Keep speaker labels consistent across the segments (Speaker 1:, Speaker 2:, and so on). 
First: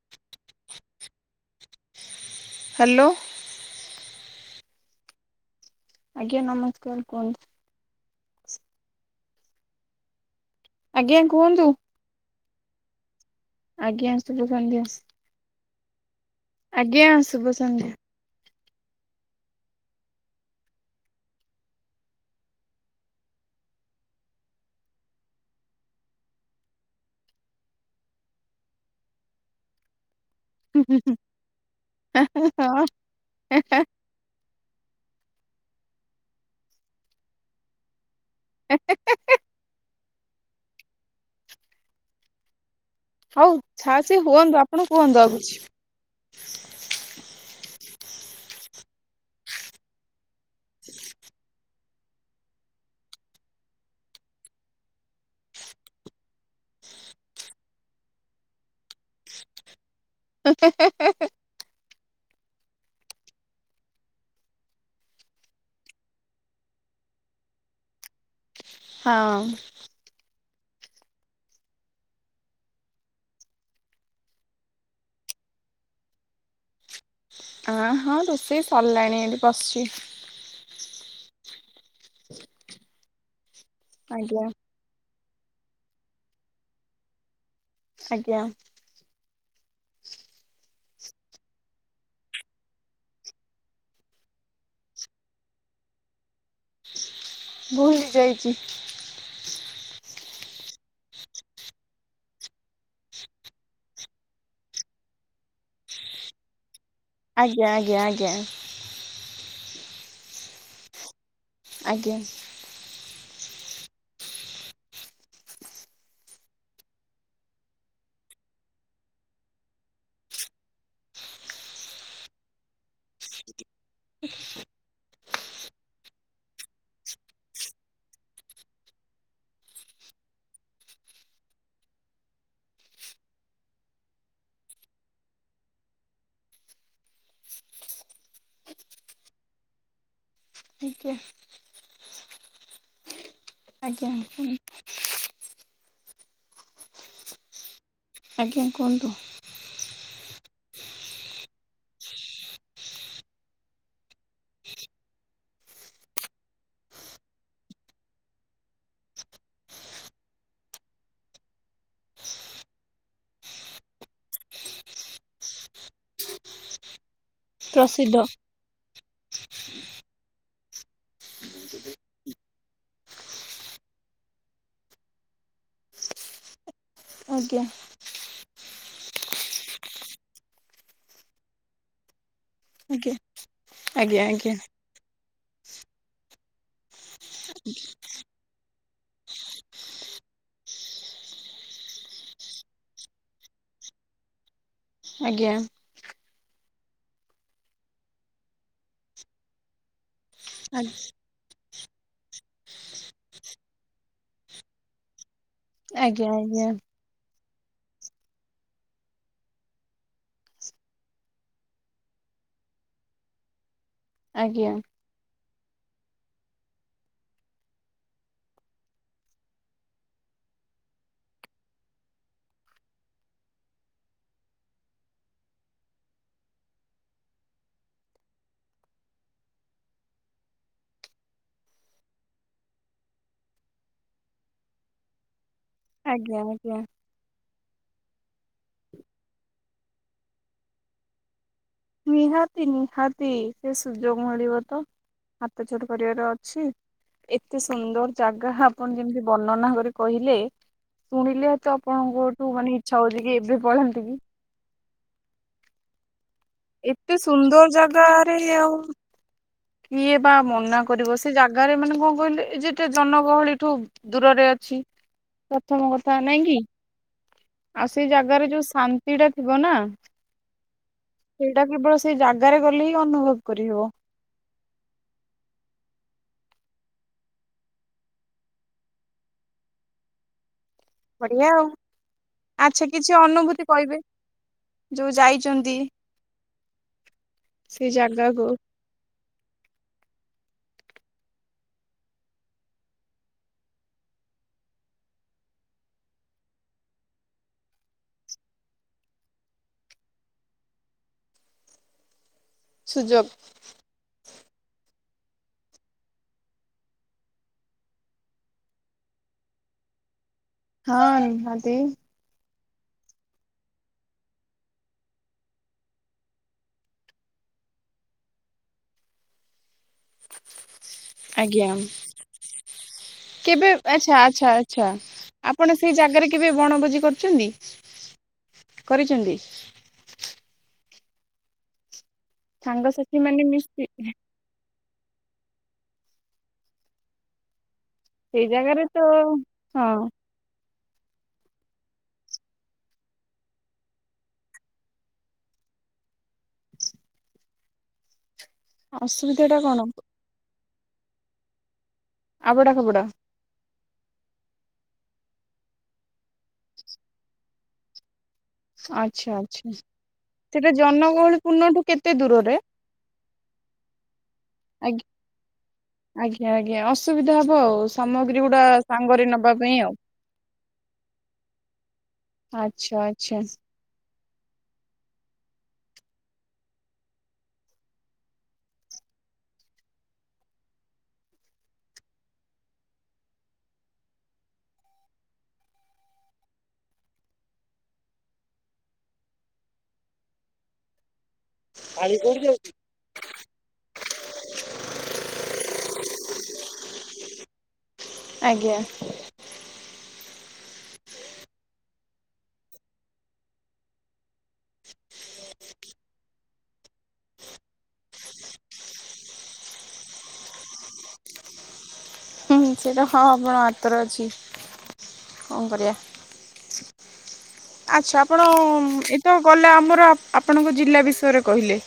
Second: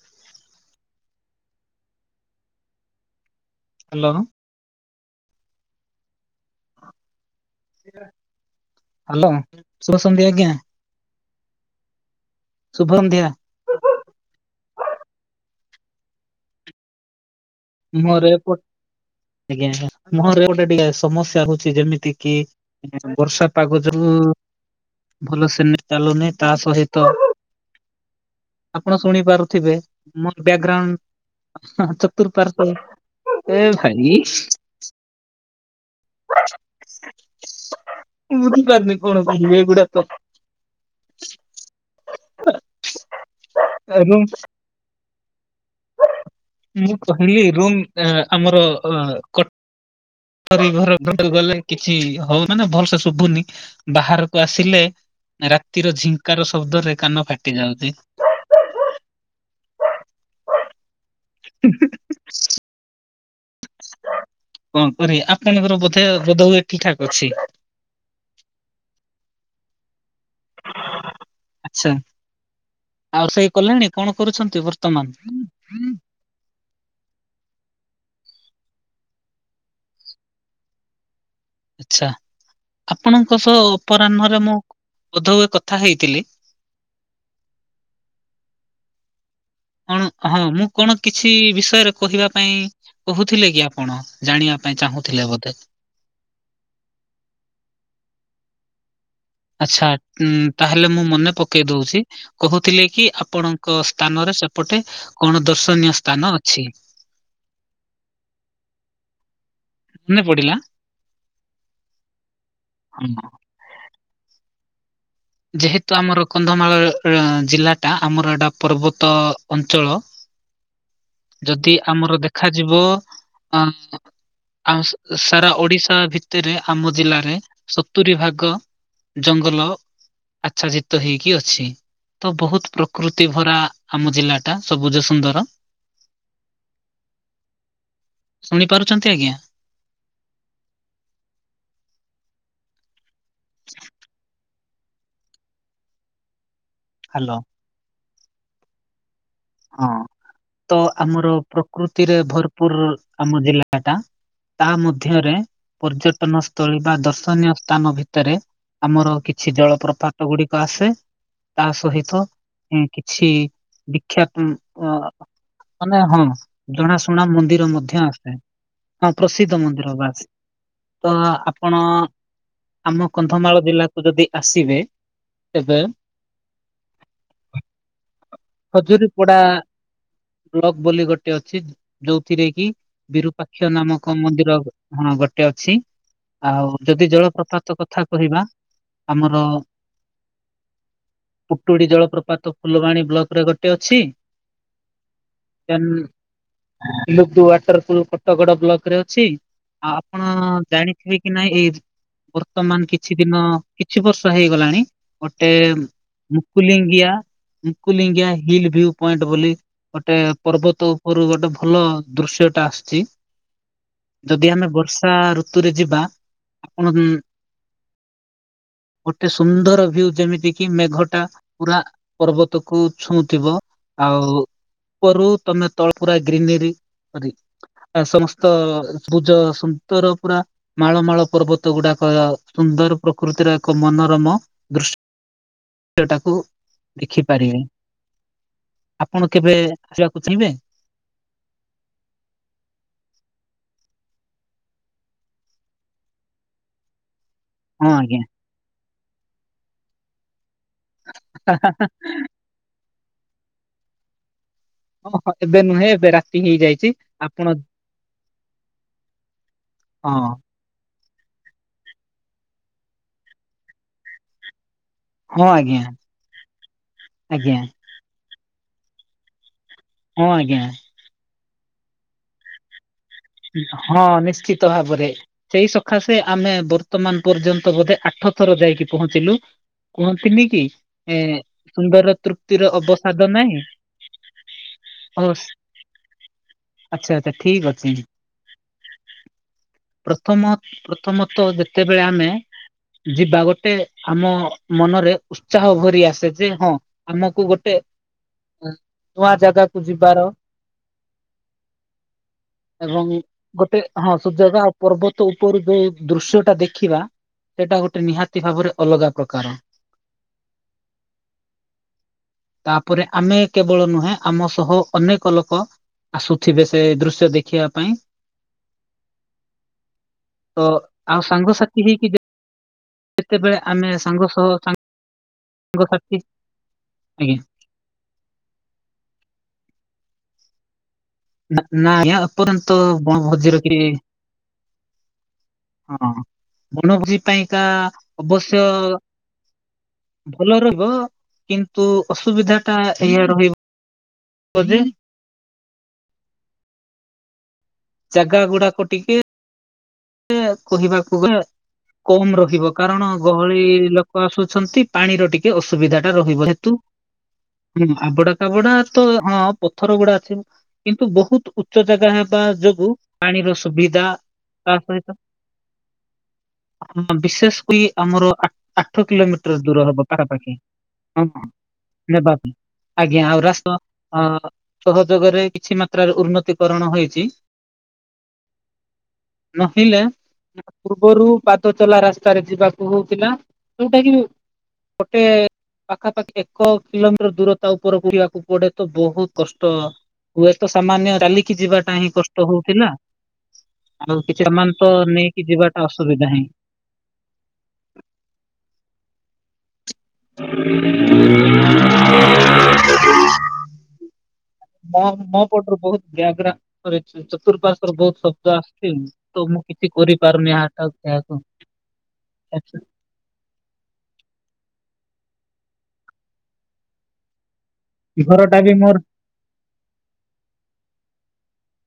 Speaker 1: [inaudible] Hello.
Speaker 2: Hello
Speaker 1: ଆଜ୍ଞା ନମସ୍କାର କୁହନ୍ତୁ।
Speaker 2: ହ୍ୟାଲୋ ଶୁଭ ସନ୍ଧ୍ୟା ଆଜ୍ଞା।
Speaker 1: ଆଜ୍ଞା କୁହନ୍ତୁ।
Speaker 2: ଶୁଭନ୍ଧ୍ୟା।
Speaker 1: ଆଜ୍ଞା ଶୁଭ ସନ୍ଧ୍ୟା। ଆଜ୍ଞା ଶୁଭ ସନ୍ଧ୍ୟା।
Speaker 2: ମୁହଁରେ ଆଜ୍ଞା ମୁହଁରେ ଗୋଟେ ଟିକେ ସମସ୍ୟା ହଉଛି। ଯେମିତି କି ବର୍ଷା ପାଗ ଯୋଉ ଭଲସେ ନେଇ ଚାଲୁନି। ତା ସହିତ ଆପଣ ଶୁଣି ପାରୁଥିବେ ମୋର ବ୍ୟାଗ୍ରାଉଣ୍ଡ ଚତୁପାର୍ ଏ ଭାଇ। ମୁଁ ବୁଝିପାରିନି କଣ? ଭିବେ ଗୁଡା ତ
Speaker 1: ହଉ ଛାଛି
Speaker 2: ରୁମ୍
Speaker 1: ହୁଅନ୍ତୁ। ଆପଣ କୁହନ୍ତୁ ଆଉ କିଛି।
Speaker 2: ମୁଁ କହିଲି ରୁମ୍ ଆମର ଅ କ ଘ ଘର ଗଲେ କିଛି ହଉ ମାନେ ଭଲସ ଶୁଭୁନି। ବାହାରକୁ ଆସିଲେ ରାତିର ଝିଙ୍କାର ଶବ୍ଦରେ କାନ ଫାଟି ଯାଉଛି।
Speaker 1: ହେ ହେ ହେ ହେ।
Speaker 2: [inaudible] କଣ କର ଆପଣଙ୍କର ବୋଧେ ବୋଧ ହୁଏ ଠିକ ଠାକ ଅଛି।
Speaker 1: ହଁ।
Speaker 2: ଆଛା ଆଉ ସେଇ କଲେଣି। କଣ କରୁଛନ୍ତି ବର୍ତ୍ତମାନ?
Speaker 1: ଅ ହଁ ରୋଷେଇ ସରିଲାଣି। ଏଠି ବସିଛି।
Speaker 2: ଆଛା ଆପଣଙ୍କ ସହ ଅପରାହ୍ନରେ
Speaker 1: ଆଜ୍ଞା
Speaker 2: ମୁଁ ବୋଧ ହୁଏ କଥା ହେଇଥିଲି।
Speaker 1: ଆଜ୍ଞା।
Speaker 2: କଣ ହଁ ମୁଁ କଣ କିଛି ବିଷୟରେ କହିବା ପାଇଁ କହୁଥିଲେ କି ଆପଣ? ଜାଣିବା ପାଇଁ ଚାହୁଁଥିଲେ ବୋଧେ?
Speaker 1: ଭୁଲି ଯାଇଛି।
Speaker 2: ଆଛା ଉ ତାହେଲେ ମୁଁ ମନେ ପକେଇ ଦଉଛି। କହୁଥିଲେ କି ଆପଣଙ୍କ ସ୍ଥାନରେ ସେପଟେ କଣ ଦର୍ଶନୀୟ ସ୍ଥାନ ଅଛି।
Speaker 1: ଆଜ୍ଞା ଆଜ୍ଞା ଆଜ୍ଞା।
Speaker 2: ମନେ ପଡିଲା।
Speaker 1: ଆଜ୍ଞା।
Speaker 2: ହଁ ହଁ। ଯେହେତୁ ଆମର କନ୍ଧମାଳ ଜିଲ୍ଲାଟା ଆମର ଏଇଟା ପର୍ବତ ଅଞ୍ଚଳ। ଯଦି ଆମର ଦେଖାଯିବ ଅ ଆଉ ସାରା ଓଡିଶା ଭିତରେ ଆମ ଜିଲ୍ଲାରେ ସତୁରି ଭାଗ ଜଙ୍ଗଲ ଆଚ୍ଛା ଯିତ ହେଇକି ଅଛି। ତ ବହୁତ ପ୍ରକୃତି ଭରା ଆମ ଜିଲ୍ଲା ଟା ସବୁଜ ସୁନ୍ଦର। ଶୁଣି ପାରୁଛନ୍ତି ଆଜ୍ଞା।
Speaker 1: ଆଜ୍ଞା। ଆଜ୍ଞା [inaudible]
Speaker 2: ହ୍ୟାଲୋ।
Speaker 1: ଆଜ୍ଞା କୁହନ୍ତୁ?
Speaker 2: ହଁ ତ ଆମର ପ୍ରକୃତିରେ ଭରପୁର ଆମ ଜିଲ୍ଲା ଟା। ତା ମଧ୍ୟରେ ପର୍ଯ୍ୟଟନ ସ୍ଥଳୀ ବା ଦର୍ଶନୀୟ ସ୍ଥାନ ଭିତରେ ଆମର କିଛି ଜଳପ୍ରପାତ ଗୁଡିକ ଆସେ ତା ସହିତ କିଛି କ୍ଷତ ମାନେ ହଁ ଜଣାଶୁଣା ମନ୍ଦିର ମଧ୍ୟ
Speaker 1: ପ୍ରସିଦ୍ଧ
Speaker 2: ଆସେ। ହଁ ପ୍ରସିଦ୍ଧ ମନ୍ଦିର ବାସ୍ ତ ଆପଣ ଆମ କନ୍ଧମାଳ ଜିଲ୍ଲାକୁ ଯଦି ଆସିବେ ତେବେ
Speaker 1: ଆଜ୍ଞା।
Speaker 2: ଖଜୁରୀ ପଡା ବ୍ଲକ ବୋଲି ଗୋଟେ ଅଛି ଯୋଉଥିରେ କି
Speaker 1: ଆଜ୍ଞା।
Speaker 2: ବିରୁପାକ୍ଷ ନାମକ
Speaker 1: ଆଜ୍ଞା ଆଜ୍ଞା
Speaker 2: ମନ୍ଦିର କଣ ଗୋଟେ ଅଛି ଆଉ ଯଦି ଜଳ ପ୍ରପାତ କଥା କହିବା ଆମର ପୁଟୁଡ଼ି ଜଳପ୍ରପାତ ଫୁଲବାଣୀ ବ୍ଲକରେ ଗୋଟେ ଅଛି।
Speaker 1: ଆଜ୍ଞା।
Speaker 2: [inaudible] ୱାଟର ପୁଲ କଟଗଡ ବ୍ଲକରେ ଅଛି। ଆଉ ଆପଣ ଜାଣିଥିବେ କି ନାଇଁ ଏଇ ବର୍ତ୍ତମାନ କିଛି ଦିନ କିଛି ବର୍ଷ ହେଇଗଲାଣି। ଗୋଟେ
Speaker 1: ଆଜ୍ଞା
Speaker 2: Mukulingia Mukulingia hill view point ବୋଲି ଗୋଟେ ପର୍ବତ ଉପରୁ ଗୋଟେ ଭଲ ଦୃଶ୍ୟ ଟା ଆସିଛି। ଯଦି ଆମେ
Speaker 1: ଆଜ୍ଞା। ଆଜ୍ଞା
Speaker 2: ବର୍ଷା ଋତୁରେ ଯିବା ଆପଣ ଗୋଟେ ସୁନ୍ଦର ଭିୟୁ ଯେମିତି କିି ମେଘଟା ପୁରା ପର୍ବତ ତକୁ ଛୁଁଥିବ ଆଉ ଉପରୁ ତମେ ତଳ ପୁରା ଗ୍ରୀିନେରୀ ଗ୍ରି ଆ ସମସ୍ତ ଭୁଜ ସୁନ୍ଦର ପୁରା ମାଳ ମାଳ ପର୍ବତ ଗୁଡାକ ସୁନ୍ଦର ପ୍ରକୃତିର ଏକ ମନୋରମ ଦୃଶ୍ୟ। ସେଟାକୁ
Speaker 1: ଆଜ୍ଞା ଆଜ୍ଞା
Speaker 2: ଦେଖିପାରିବେ ଆପଣ କେବେ ଆସିବାକୁ ଚିହିଁବେ?
Speaker 1: ନିହାତି ନିହାତି ସେ ସୁଯୋଗ ମିଳିବ ତ। ହାତ ଛୋଡ଼ କରିବାର ଅଛି। ଏତେ
Speaker 2: ହଁ
Speaker 1: ସୁନ୍ଦର
Speaker 2: ଆଜ୍ଞା
Speaker 1: ଜାଗା ଆପଣ ଯେମିତି ବର୍ଣ୍ଣନା କରି କହିଲେ। ଶୁଣିଲେ ତ ଆପଣଙ୍କଠୁ ମାନେ ଇଚ୍ଛା ହଉଛି କି ଏବେ ପଳାନ୍ତି କି।
Speaker 2: ଓହୋ ଏବେ ନୁହେଁ ଏବେ ରା
Speaker 1: ଏତେ ସୁନ୍ଦର ଜାଗାରେ ଆଉ କିଏ
Speaker 2: ହଁ
Speaker 1: ବା ମନା କରିବ ସେ ସେ ଜାଗାରେ ମାନେ କଣ କହିଲେ ଏ ଯେତେ ଜନଗହଳି ଠୁ ଦୂରରେ ଅଛି।
Speaker 2: ହଁ ଆଜ୍ଞା
Speaker 1: ପ୍ରଥମ କଥା ନାଇଁ କି
Speaker 2: ଆଜ୍ଞା।
Speaker 1: ଆଉ ସେଇ ଜାଗାରେ ଯୋଉ ଶାନ୍ତି ଟା ଥିବ ନା?
Speaker 2: ହଁ ଆଜ୍ଞା।
Speaker 1: ସେଇଟା କେବଳ ସେଇ ଜାଗାରେ ଗଲେ ହିଁ ଅନୁଭବ କରିହବ।
Speaker 2: ହଁ ନିଶ୍ଚିତ୍। ତ ଭାବରେ। ସେଇ ସକାଶେ ଆମେ ବର୍ତ୍ତମାନ ପର୍ଯ୍ୟନ୍ତ ବୋଧେ ଆଠ ଥର ଯାଇକି ପହଞ୍ଚିଲୁ। କୁହନ୍ତିନିକି ଏ
Speaker 1: ବଢିଆ ଆଉ
Speaker 2: ସୁନ୍ଦର ତୃପ୍ତିର
Speaker 1: ଆଚ୍ଛା କିଛି
Speaker 2: ଅବସାଦ ନାହିଁ।
Speaker 1: ଅନୁଭୂତି କହିବେ ଯୋଉ
Speaker 2: ଓ
Speaker 1: ଯାଇଛନ୍ତି।
Speaker 2: ଆଚ୍ଛା ଆଚ୍ଛା ଠିକ୍
Speaker 1: ସେ
Speaker 2: ଅଛି।
Speaker 1: ଜାଗାକୁ।
Speaker 2: ପ୍ରଥମ ପ୍ରଥମତଃ ଯେତେବେଳେ ଆମେ ଯିବା ଗୋଟେ ଆମ ମନରେ ଉ ଉତ୍ସାହ ଭରି ଆସେ ଯେ ହଁ ଆମକୁ ଗୋଟେ ନୂଆ ଜାଗାକୁୁ ଯିବାର ଏବଂ
Speaker 1: ସୁଯୋଗ।
Speaker 2: ଗୋଟେ ହଁ ସୁଯୋଗ ଆ ପର୍ବତ ଉପରୁ ଯୋଉ ଦୃଶ୍ୟ ଟା ଦେଖିବା। ସେଟା ଗୋଟେ ନିହାତି ଭାବରେ ଅଲଗା ପ୍ରକାର।
Speaker 1: ହଁ ରୁହନ୍ତି।
Speaker 2: ତାପରେ ଆମେ କେବଳ ନୁହେଁ ଆମ ସହ ଅନେକ ଲୋକ ଆସୁଥିବେ ସେ ଦୃଶ୍ୟ ଦେଖିବା ପାଇଁ। ତ ଆଉ
Speaker 1: ଆଜ୍ଞା।
Speaker 2: ସାଙ୍ଗସାଥି ହେଇକି ଯ
Speaker 1: କେବେ ଆଛା
Speaker 2: ସହ
Speaker 1: ଆଛା ଆଛା। ଆପଣ ସେଇ
Speaker 2: ସାଙ୍ଗସାଥି
Speaker 1: ଜାଗାରେ କେବେ ବଣଭୋଜି
Speaker 2: ଆଜ୍ଞା
Speaker 1: କରିଛନ୍ତି କରିଛନ୍ତି।
Speaker 2: ନା ନା ଏପର୍ନ୍ତ
Speaker 1: ସାଙ୍ଗସାଥି
Speaker 2: ବନ
Speaker 1: ମାନେ
Speaker 2: ଭୋଜିର କି
Speaker 1: ମିଶି
Speaker 2: ବନ ଭୋଜି ପାଇଁକା
Speaker 1: ସେଇ
Speaker 2: ଅବଶ୍ୟ
Speaker 1: ଜାଗାରେ ତ ହଁ
Speaker 2: ଭଲ ରହିବ କିନ୍ତୁ ଅସୁବିଧା ଟା ଏଇଆ ରହିବ ବଧେ ଜାଗା ଗୁଡା
Speaker 1: ଅସୁବିଧା ଟା କଣ।
Speaker 2: ଏ କହିବାକୁ ଗଲେ କମ
Speaker 1: ଆବଡା
Speaker 2: ରହିବ
Speaker 1: ଖବଡା
Speaker 2: କାରଣ ଗ ଭଳି ଲୋକ ଆସୁଛନ୍ତି ପାଣିର ଟିକେ ଅସୁବିଧା ଟା ରହିବ ହେତୁ ହୁଁ ଆବଡ ଖାବଡା ତ
Speaker 1: ଆଚ୍ଛା
Speaker 2: ହଁ
Speaker 1: ଆଚ୍ଛା
Speaker 2: ପଥର ଗୁଡା ଅଛି
Speaker 1: ସେଟା
Speaker 2: କିନ୍ତୁ
Speaker 1: ଜନଗହଳି
Speaker 2: ବହୁତ
Speaker 1: ପୂର୍ଣ୍ଣଠୁ
Speaker 2: ଉଚ୍ଚ ଜାଗା
Speaker 1: କେତେ
Speaker 2: ହେବା
Speaker 1: ଦୂରରେ?
Speaker 2: ଯୋଗୁ ପାଣିର ସୁବିଧା ତା
Speaker 1: ଆଜ୍ଞା
Speaker 2: ସହିତ
Speaker 1: ଆଜ୍ଞା ଆଜ୍ଞା
Speaker 2: ହଁ
Speaker 1: ଅସୁବିଧା ହବ
Speaker 2: ବିଶେଷ
Speaker 1: ଆଉ
Speaker 2: କରି ଆମର
Speaker 1: ସାମଗ୍ରୀ
Speaker 2: ଆ
Speaker 1: ଗୁଡା
Speaker 2: ଆଠ
Speaker 1: ସାଙ୍ଗରେ ନବା
Speaker 2: କିଲୋମିଟର
Speaker 1: ପାଇଁ
Speaker 2: ଦୂର
Speaker 1: ଆଉ।
Speaker 2: ହବ ପାରାପାଖି। ହଁ ବା ନେବାକୁ
Speaker 1: ଆଚ୍ଛା
Speaker 2: ଆଜ୍ଞା
Speaker 1: ଆଚ୍ଛା
Speaker 2: ଆଉ ରାସ ଅ ସହଯୋଗରେ କିଛି ମାତ୍ରାରେ ଉନ୍ନତିକରଣ ହୋଇଚି। ନହିଲେ ପୂର୍ବରୁ ପାଦ ଚଲା ରାସ୍ତାରେ ଯିବାକୁ ହଉଥିଲା ଯୋଉଟା କି ଗୋଟେ ପାଖାପାଖି ଏକ କିଲୋମିଟର ଦୂରତା ଉପରକୁ ଯିବାକୁ ପଡେ ତ ବହୁତ କଷ୍ଟ ହୁଏ ତ ସାମାନ୍ୟ ଚାଲିକି ଯିବାଟା ହିଁ କଷ୍ଟ ହଉଥିଲା। ଆଉ କିଛି ଏ ମାନେ ତ ନେଇକି ଯିବାଟା ଅସୁବିଧା ହିଁ।
Speaker 1: ଆଜ୍ଞା।
Speaker 2: [inaudible] ମ ମୋ ପଟରେ ବହୁତ ବ୍ୟାଗ୍ରେ କରିଚି ଚତୁଃପାର୍ଶ୍ଵରେ ବହୁତ ଶବ୍ଦ ଆସିୁଚି ତ ମୁଁ କିଛି କରିପାରୁନି ଆ ତା କାହାକୁ
Speaker 1: ହୁଁ ସେଟା ହଁ ବା ଆପ ତର ଅଛି କଣ କରିବା। ଆଛା ଆପଣ
Speaker 2: ଘରଟା ବି ମୋର
Speaker 1: ଏତ ଗଲେ ଆମର ଆପଣଙ୍କ ଜିଲ୍ଲା ବିଷୟରେ କହିଲେ।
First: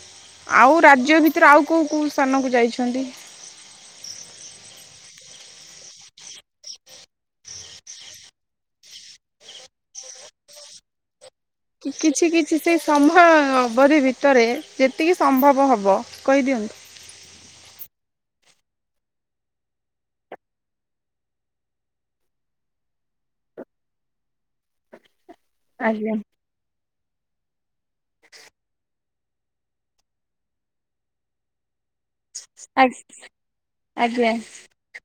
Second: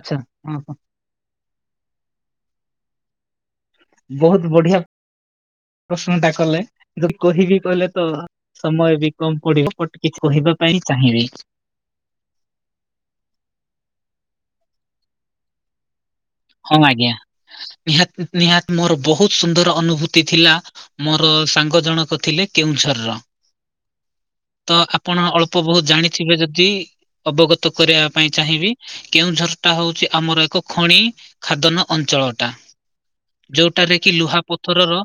Speaker 2: ଆଚ୍ଛା ହଁ ହଁ
Speaker 1: ଆଉ ରାଜ୍ୟ ଭିତରେ ଆଉ କୋଉ କୋଉ ସ୍ଥାନକୁ ଯାଇଛନ୍ତି।
Speaker 2: ବହୁତ ବଢିଆ ପ୍ରଶ୍ନ ଟା କଲେ କି କହିିବି କହିଲେ ତ ସମୟ ବି କମ ପଡିବ ବଟ କିଛି କହିବା ପାଇଁ ଚାହିଁବି।
Speaker 1: କିଛି କିଛି ସେଇ ସମୟ ଅବଧି ଭିତରେ ଯେତିକି ସମ୍ଭବ ହବ କହିଦିଅ।
Speaker 2: ହଁ ଆଜ୍ଞା ନିହାତ୍ ନିହାତ୍ ମୋର ବହୁତ ସୁନ୍ଦର ଅନୁଭୂତି ଥିଲା। ମୋର ସାଙ୍ଗ ଜଣକ ଥିଲେ କେଉଁଝରର ତ ଆପଣ ଅଳ୍ପ ପ ବହୁତ
Speaker 1: ଆଜ୍ଞା
Speaker 2: ଜାଣିଥିବେ ଯଦି ଅବଗତ କରେଇବା ପାଇଁ ଚାହିଁବି କେଉଁଝର ଟା ହଉଛି ଆମର ଏକ ଖଣି ଖାଦନ ଅଞ୍ଚଳ। ଟା
Speaker 1: ଆ
Speaker 2: ଯୋଉଟାରେ କି
Speaker 1: ଆଜ୍ଞା
Speaker 2: ଲୁହା ପଥରର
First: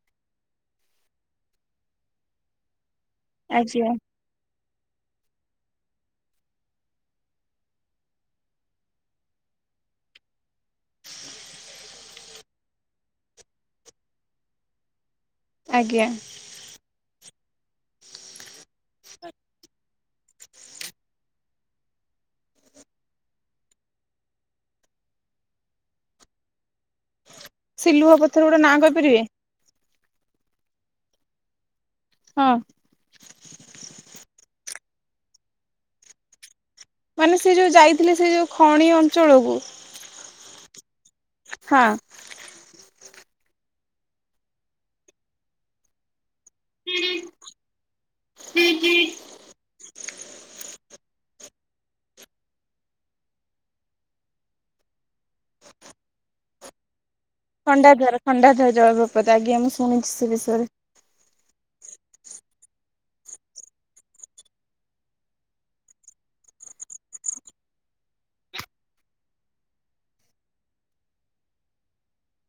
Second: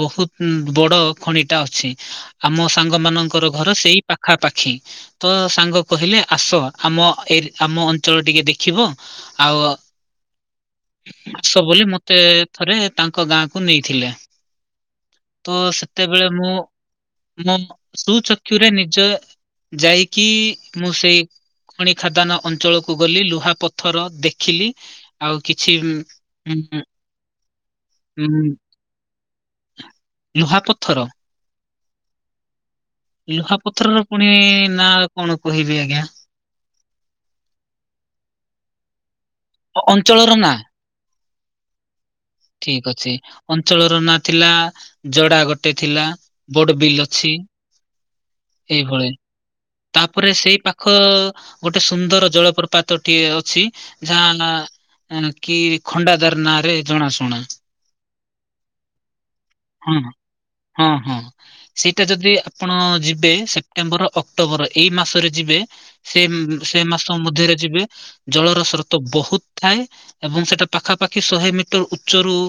Speaker 2: ବହୁତ ବଡ ଖଣି ଟା ଅଛି ଆମ ସାଙ୍ଗ ମାନଙ୍କର ଘର
Speaker 1: ଆଜ୍ଞା।
Speaker 2: ସେଇ ପା ପାଖାପାଖି। ତ ସାଙ୍ଗ କହିଲେ ଆସ ଆମ ଏ ଆମ ଅଞ୍ଚଳ ଟିକେ ଦେଖିବ ଆଉ ଆସ ବୋଲି ମତେ ଥରେ ତାଙ୍କ ଗାଁକୁ ନେଇଥିଲେ। ତ
Speaker 1: ଆଜ୍ଞା
Speaker 2: ସେତେବେଳେ ମୁଁ ମୁଁ ଶୁଣୁଚ ଚକ୍ଷୁରେ ନିଜ ଯାଇ କି ମୁଁ ସେଇ ଖଣି ଖାଦାନ ଅଞ୍ଚଳକୁ ଗଲି ଲୁହା ପଥର ଦେଖିଲି। ଆଉ କିଛି ଉଁ ହୁଁ।
Speaker 1: ସେ ଲୁହ ପଥର ଗୁଡା ନାଁ କହିପାରିବେ।
Speaker 2: ଲୁହାପଥର।
Speaker 1: ହଁ।
Speaker 2: ଲୁହାପଥରର ପୁଣି ନା କଣ କହିବି ଆଜ୍ଞା।
Speaker 1: ମାନେ ସେ ଯୋଉ ଯାଇଥିଲେ ସେ ଯୋଉ ଖଣି ଅଞ୍ଚଳକୁ।
Speaker 2: ଅଞ୍ଚଳର ନା।
Speaker 1: ହଁ।
Speaker 2: ଠିକ୍ ଅଛି ଅଞ୍ଚଳର ନାଁ ଥିଲା ଜଡା ଗୋଟେ ଥିଲା। ବୋଡ ବିଲ୍ ଅଛି। ଏଇଭଳି
Speaker 1: [inaudible]
Speaker 2: ତାପରେ ସେଇ ପାଖ ଗୋଟେ ସୁନ୍ଦର ଜଳପ୍ରପାତଟିଏ ଅଛି। ଗାଁ ନାଁ କି ଖଣ୍ଡାଧାର ନାଁ ରେ ଜଣାସୁ
Speaker 1: ଖଣ୍ଡାଧାର ଖଣ୍ଡାଧାର ଜଳପ୍ରପାତ ଆଜ୍ଞା ମୁଁ
Speaker 2: ହଁ
Speaker 1: ଶୁଣିଛି ସେ ବିଷୟରେ।
Speaker 2: ହଁ ହଁ। ସେଇଟା ଯଦି ଆପଣ ଯିବେ ସେପ୍ଟେମ୍ବର, ଅକ୍ଟୋବର ଏଇ ମାସରେ ଯିବେ। ସେ ସେ ମାସ ମଧ୍ୟରେ ଯିବେ। ଜଳର ସ୍ରୋତ ବହୁତ୍ ଥାଏ, ଏବଂ ସେଟା ପାଖାପାଖି ଶହେ ମିଟର ଉ ଚରୁୁ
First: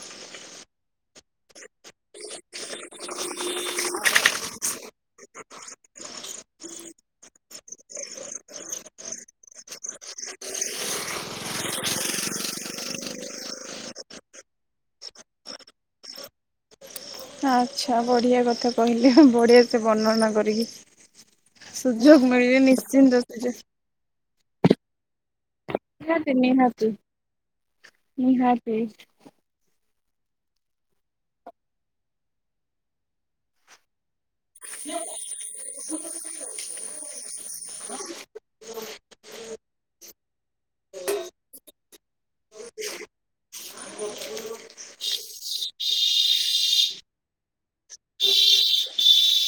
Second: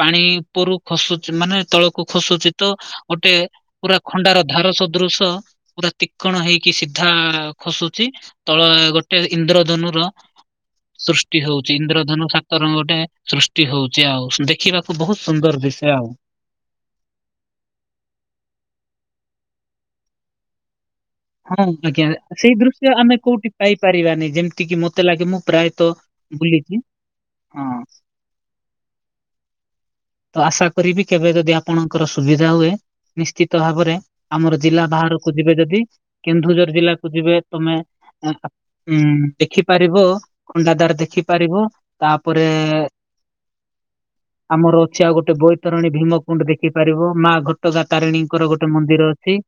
Speaker 2: ପାଣି ଉପରୁ ଖସୁଚି ମାନେ ତଳକୁ ଖସୁଚି ତ ଗୋଟେ ପୁରା ଖଣ୍ଡାର ଧାର ସଦୃଶ ପୁରା ତିଖଣ ହେଇକି ସିଧା ଖସୁଚି। ତଳ ଗୋଟେ ଇନ୍ଦ୍ରଧନୁର ସୃଷ୍ଟି ହଉଚି ଇନ୍ଦ୍ରଧନୁ ସାତ ରଙ୍ଗ ଟେ ସୃଷ୍ଟି ହଉଚି ଆଉ ଦେଖିବାକୁ ବହୁତ ସୁନ୍ଦର ଦିଶେ ଆଉ।
Speaker 1: ଆଚ୍ଛା ବଢିଆ କଥା କହିଲେ ବଢିଆ ସେ ବର୍ଣ୍ଣନା କରିକି।
Speaker 2: ହଁ ଆଜ୍ଞା
Speaker 1: ସୁଯୋଗ ମିଳିବେ
Speaker 2: ସେଇ ଦୃଶ୍ୟ ଆମେ
Speaker 1: ନିଶ୍ଚିନ୍ତ
Speaker 2: କୋଉଠି
Speaker 1: ସୁଯୋଗ
Speaker 2: ପାଇପାରିବାନି ଯେମ୍ତି କିି ମତେ ଲାଗେ ମୁଁ ପ୍ରାୟ
Speaker 1: ନିହାତି ନିହାତି ନିହାତି।
Speaker 2: ତ ଆଶା କରିବି କେବେ ଯଦି ଆପଣଙ୍କର ସୁବିଧା ହୁଏ ନିଶ୍ଚିତ ଭାବରେ ଆମର ଜିଲ୍ଲା ବାହାର କୁ ଯିବେ ଯଦି କେନ୍ଦୁଝର ଜିଲ୍ଲାକୁ ଯିବେ ତମେ ଉଁ ଦେଖିପାରିବ ଖଣ୍ଡାଧାର ଦେଖିପାରିବ। ତାପରେ ଆମର ଚି ଆଉ ଗୋଟେ ବୈତରଣୀ ଭୀମକୁଣ୍ଡ୍ ଦେଖିପାରିବ ମା ଘଟଗାଁ ତାରିଣୀଙ୍କର ଗୋଟେ ମନ୍ଦିର ଅଛି।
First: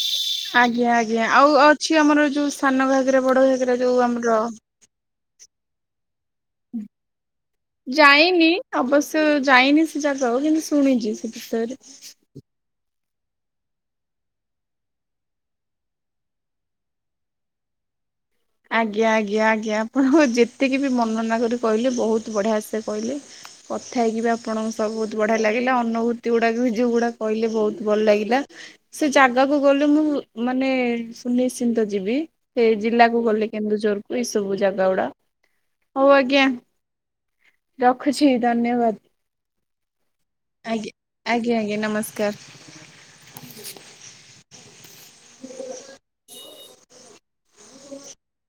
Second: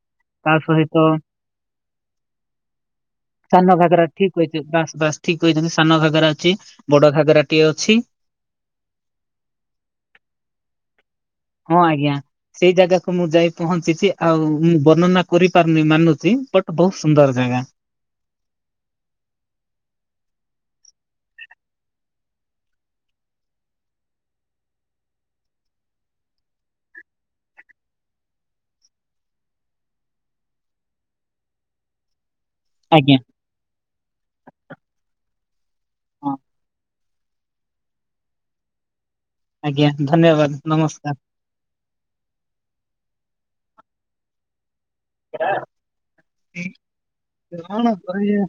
Speaker 2: ତା
Speaker 1: ଆଜ୍ଞା
Speaker 2: ସହିତ
Speaker 1: ଆଜ୍ଞା ଆଉ ଅଛି ଆମର ଯୋଉ ସାନଘାଗେରା
Speaker 2: ସାନ
Speaker 1: ବଡଘାଗେରା ଯୋଉ
Speaker 2: ଘାଗରା ଠିକ
Speaker 1: ଆମର
Speaker 2: କହିଛି ବାସ୍ ବାସ୍ ଠିକ୍ କହିଛନ୍ତି ସାନଘାଗେରା ଅଛି ବଡଘାଗେରା ଟିଏ ଅଛି।
Speaker 1: ହେଇନି। ଅବଶ୍ୟ ଯାଇନି ସେ ଜାଗାକୁ କିନ୍ତୁ ଶୁଣିଚି ସେ ବିଷୟରେ।
Speaker 2: ହଁ ଆଜ୍ଞା। ସେଇ ଜାଗାକୁ ମୁଁ ଯାଇ ପହଞ୍ଚିଚି ଆଉ ମୁଁ ବର୍ଣ୍ଣନା କରିପାରୁନି ମାନୁଚି ବଟ୍ ବହୁତ ସୁନ୍ଦର ଜାଗା।
Speaker 1: ଆଜ୍ଞା ଆଜ୍ଞା ଆଜ୍ଞା ଆପଣଙ୍କୁ ଯେତିକି ବି ବର୍ଣ୍ଣନା କରି କହିଲେ ବହୁତ ବଢିଆ ସେ କହିଲେ। କଥା ହେଇକି ବି ଆପଣଙ୍କ ସ ବହୁତ ବଢିଆ ଲାଗିଲା ଅନୁଭୂତି ଗୁଡାକ ବି ଯୋଉଗୁଡା କହିଲେ ବହୁତ ଭଲ ଲାଗିଲା। ସେ ଜାଗାକୁ ଗଲେ ମୁଁ ମାନେ ସୁନିଶ୍ଚିନ୍ତ ଯିବି ସେ ଜିଲ୍ଲା
Speaker 2: ଆଜ୍ଞା
Speaker 1: ଦୁ ଲେ କେନ୍ଦୁଝରକୁ ଏଇ ସବୁ ଜାଗା ଗୁଡା ହଉ
Speaker 2: ହଁ
Speaker 1: ଆଜ୍ଞା ରଖୁଛି ଧନ୍ୟବାଦ।
Speaker 2: ଆଜ୍ଞା ଧନ୍ୟବାଦ୍।
Speaker 1: ଆଜ୍ଞ୍ ଆଜ୍ଞା ଆଜ୍ଞା ନମସ୍କାର୍।
Speaker 2: ରା କଣ କହିବା।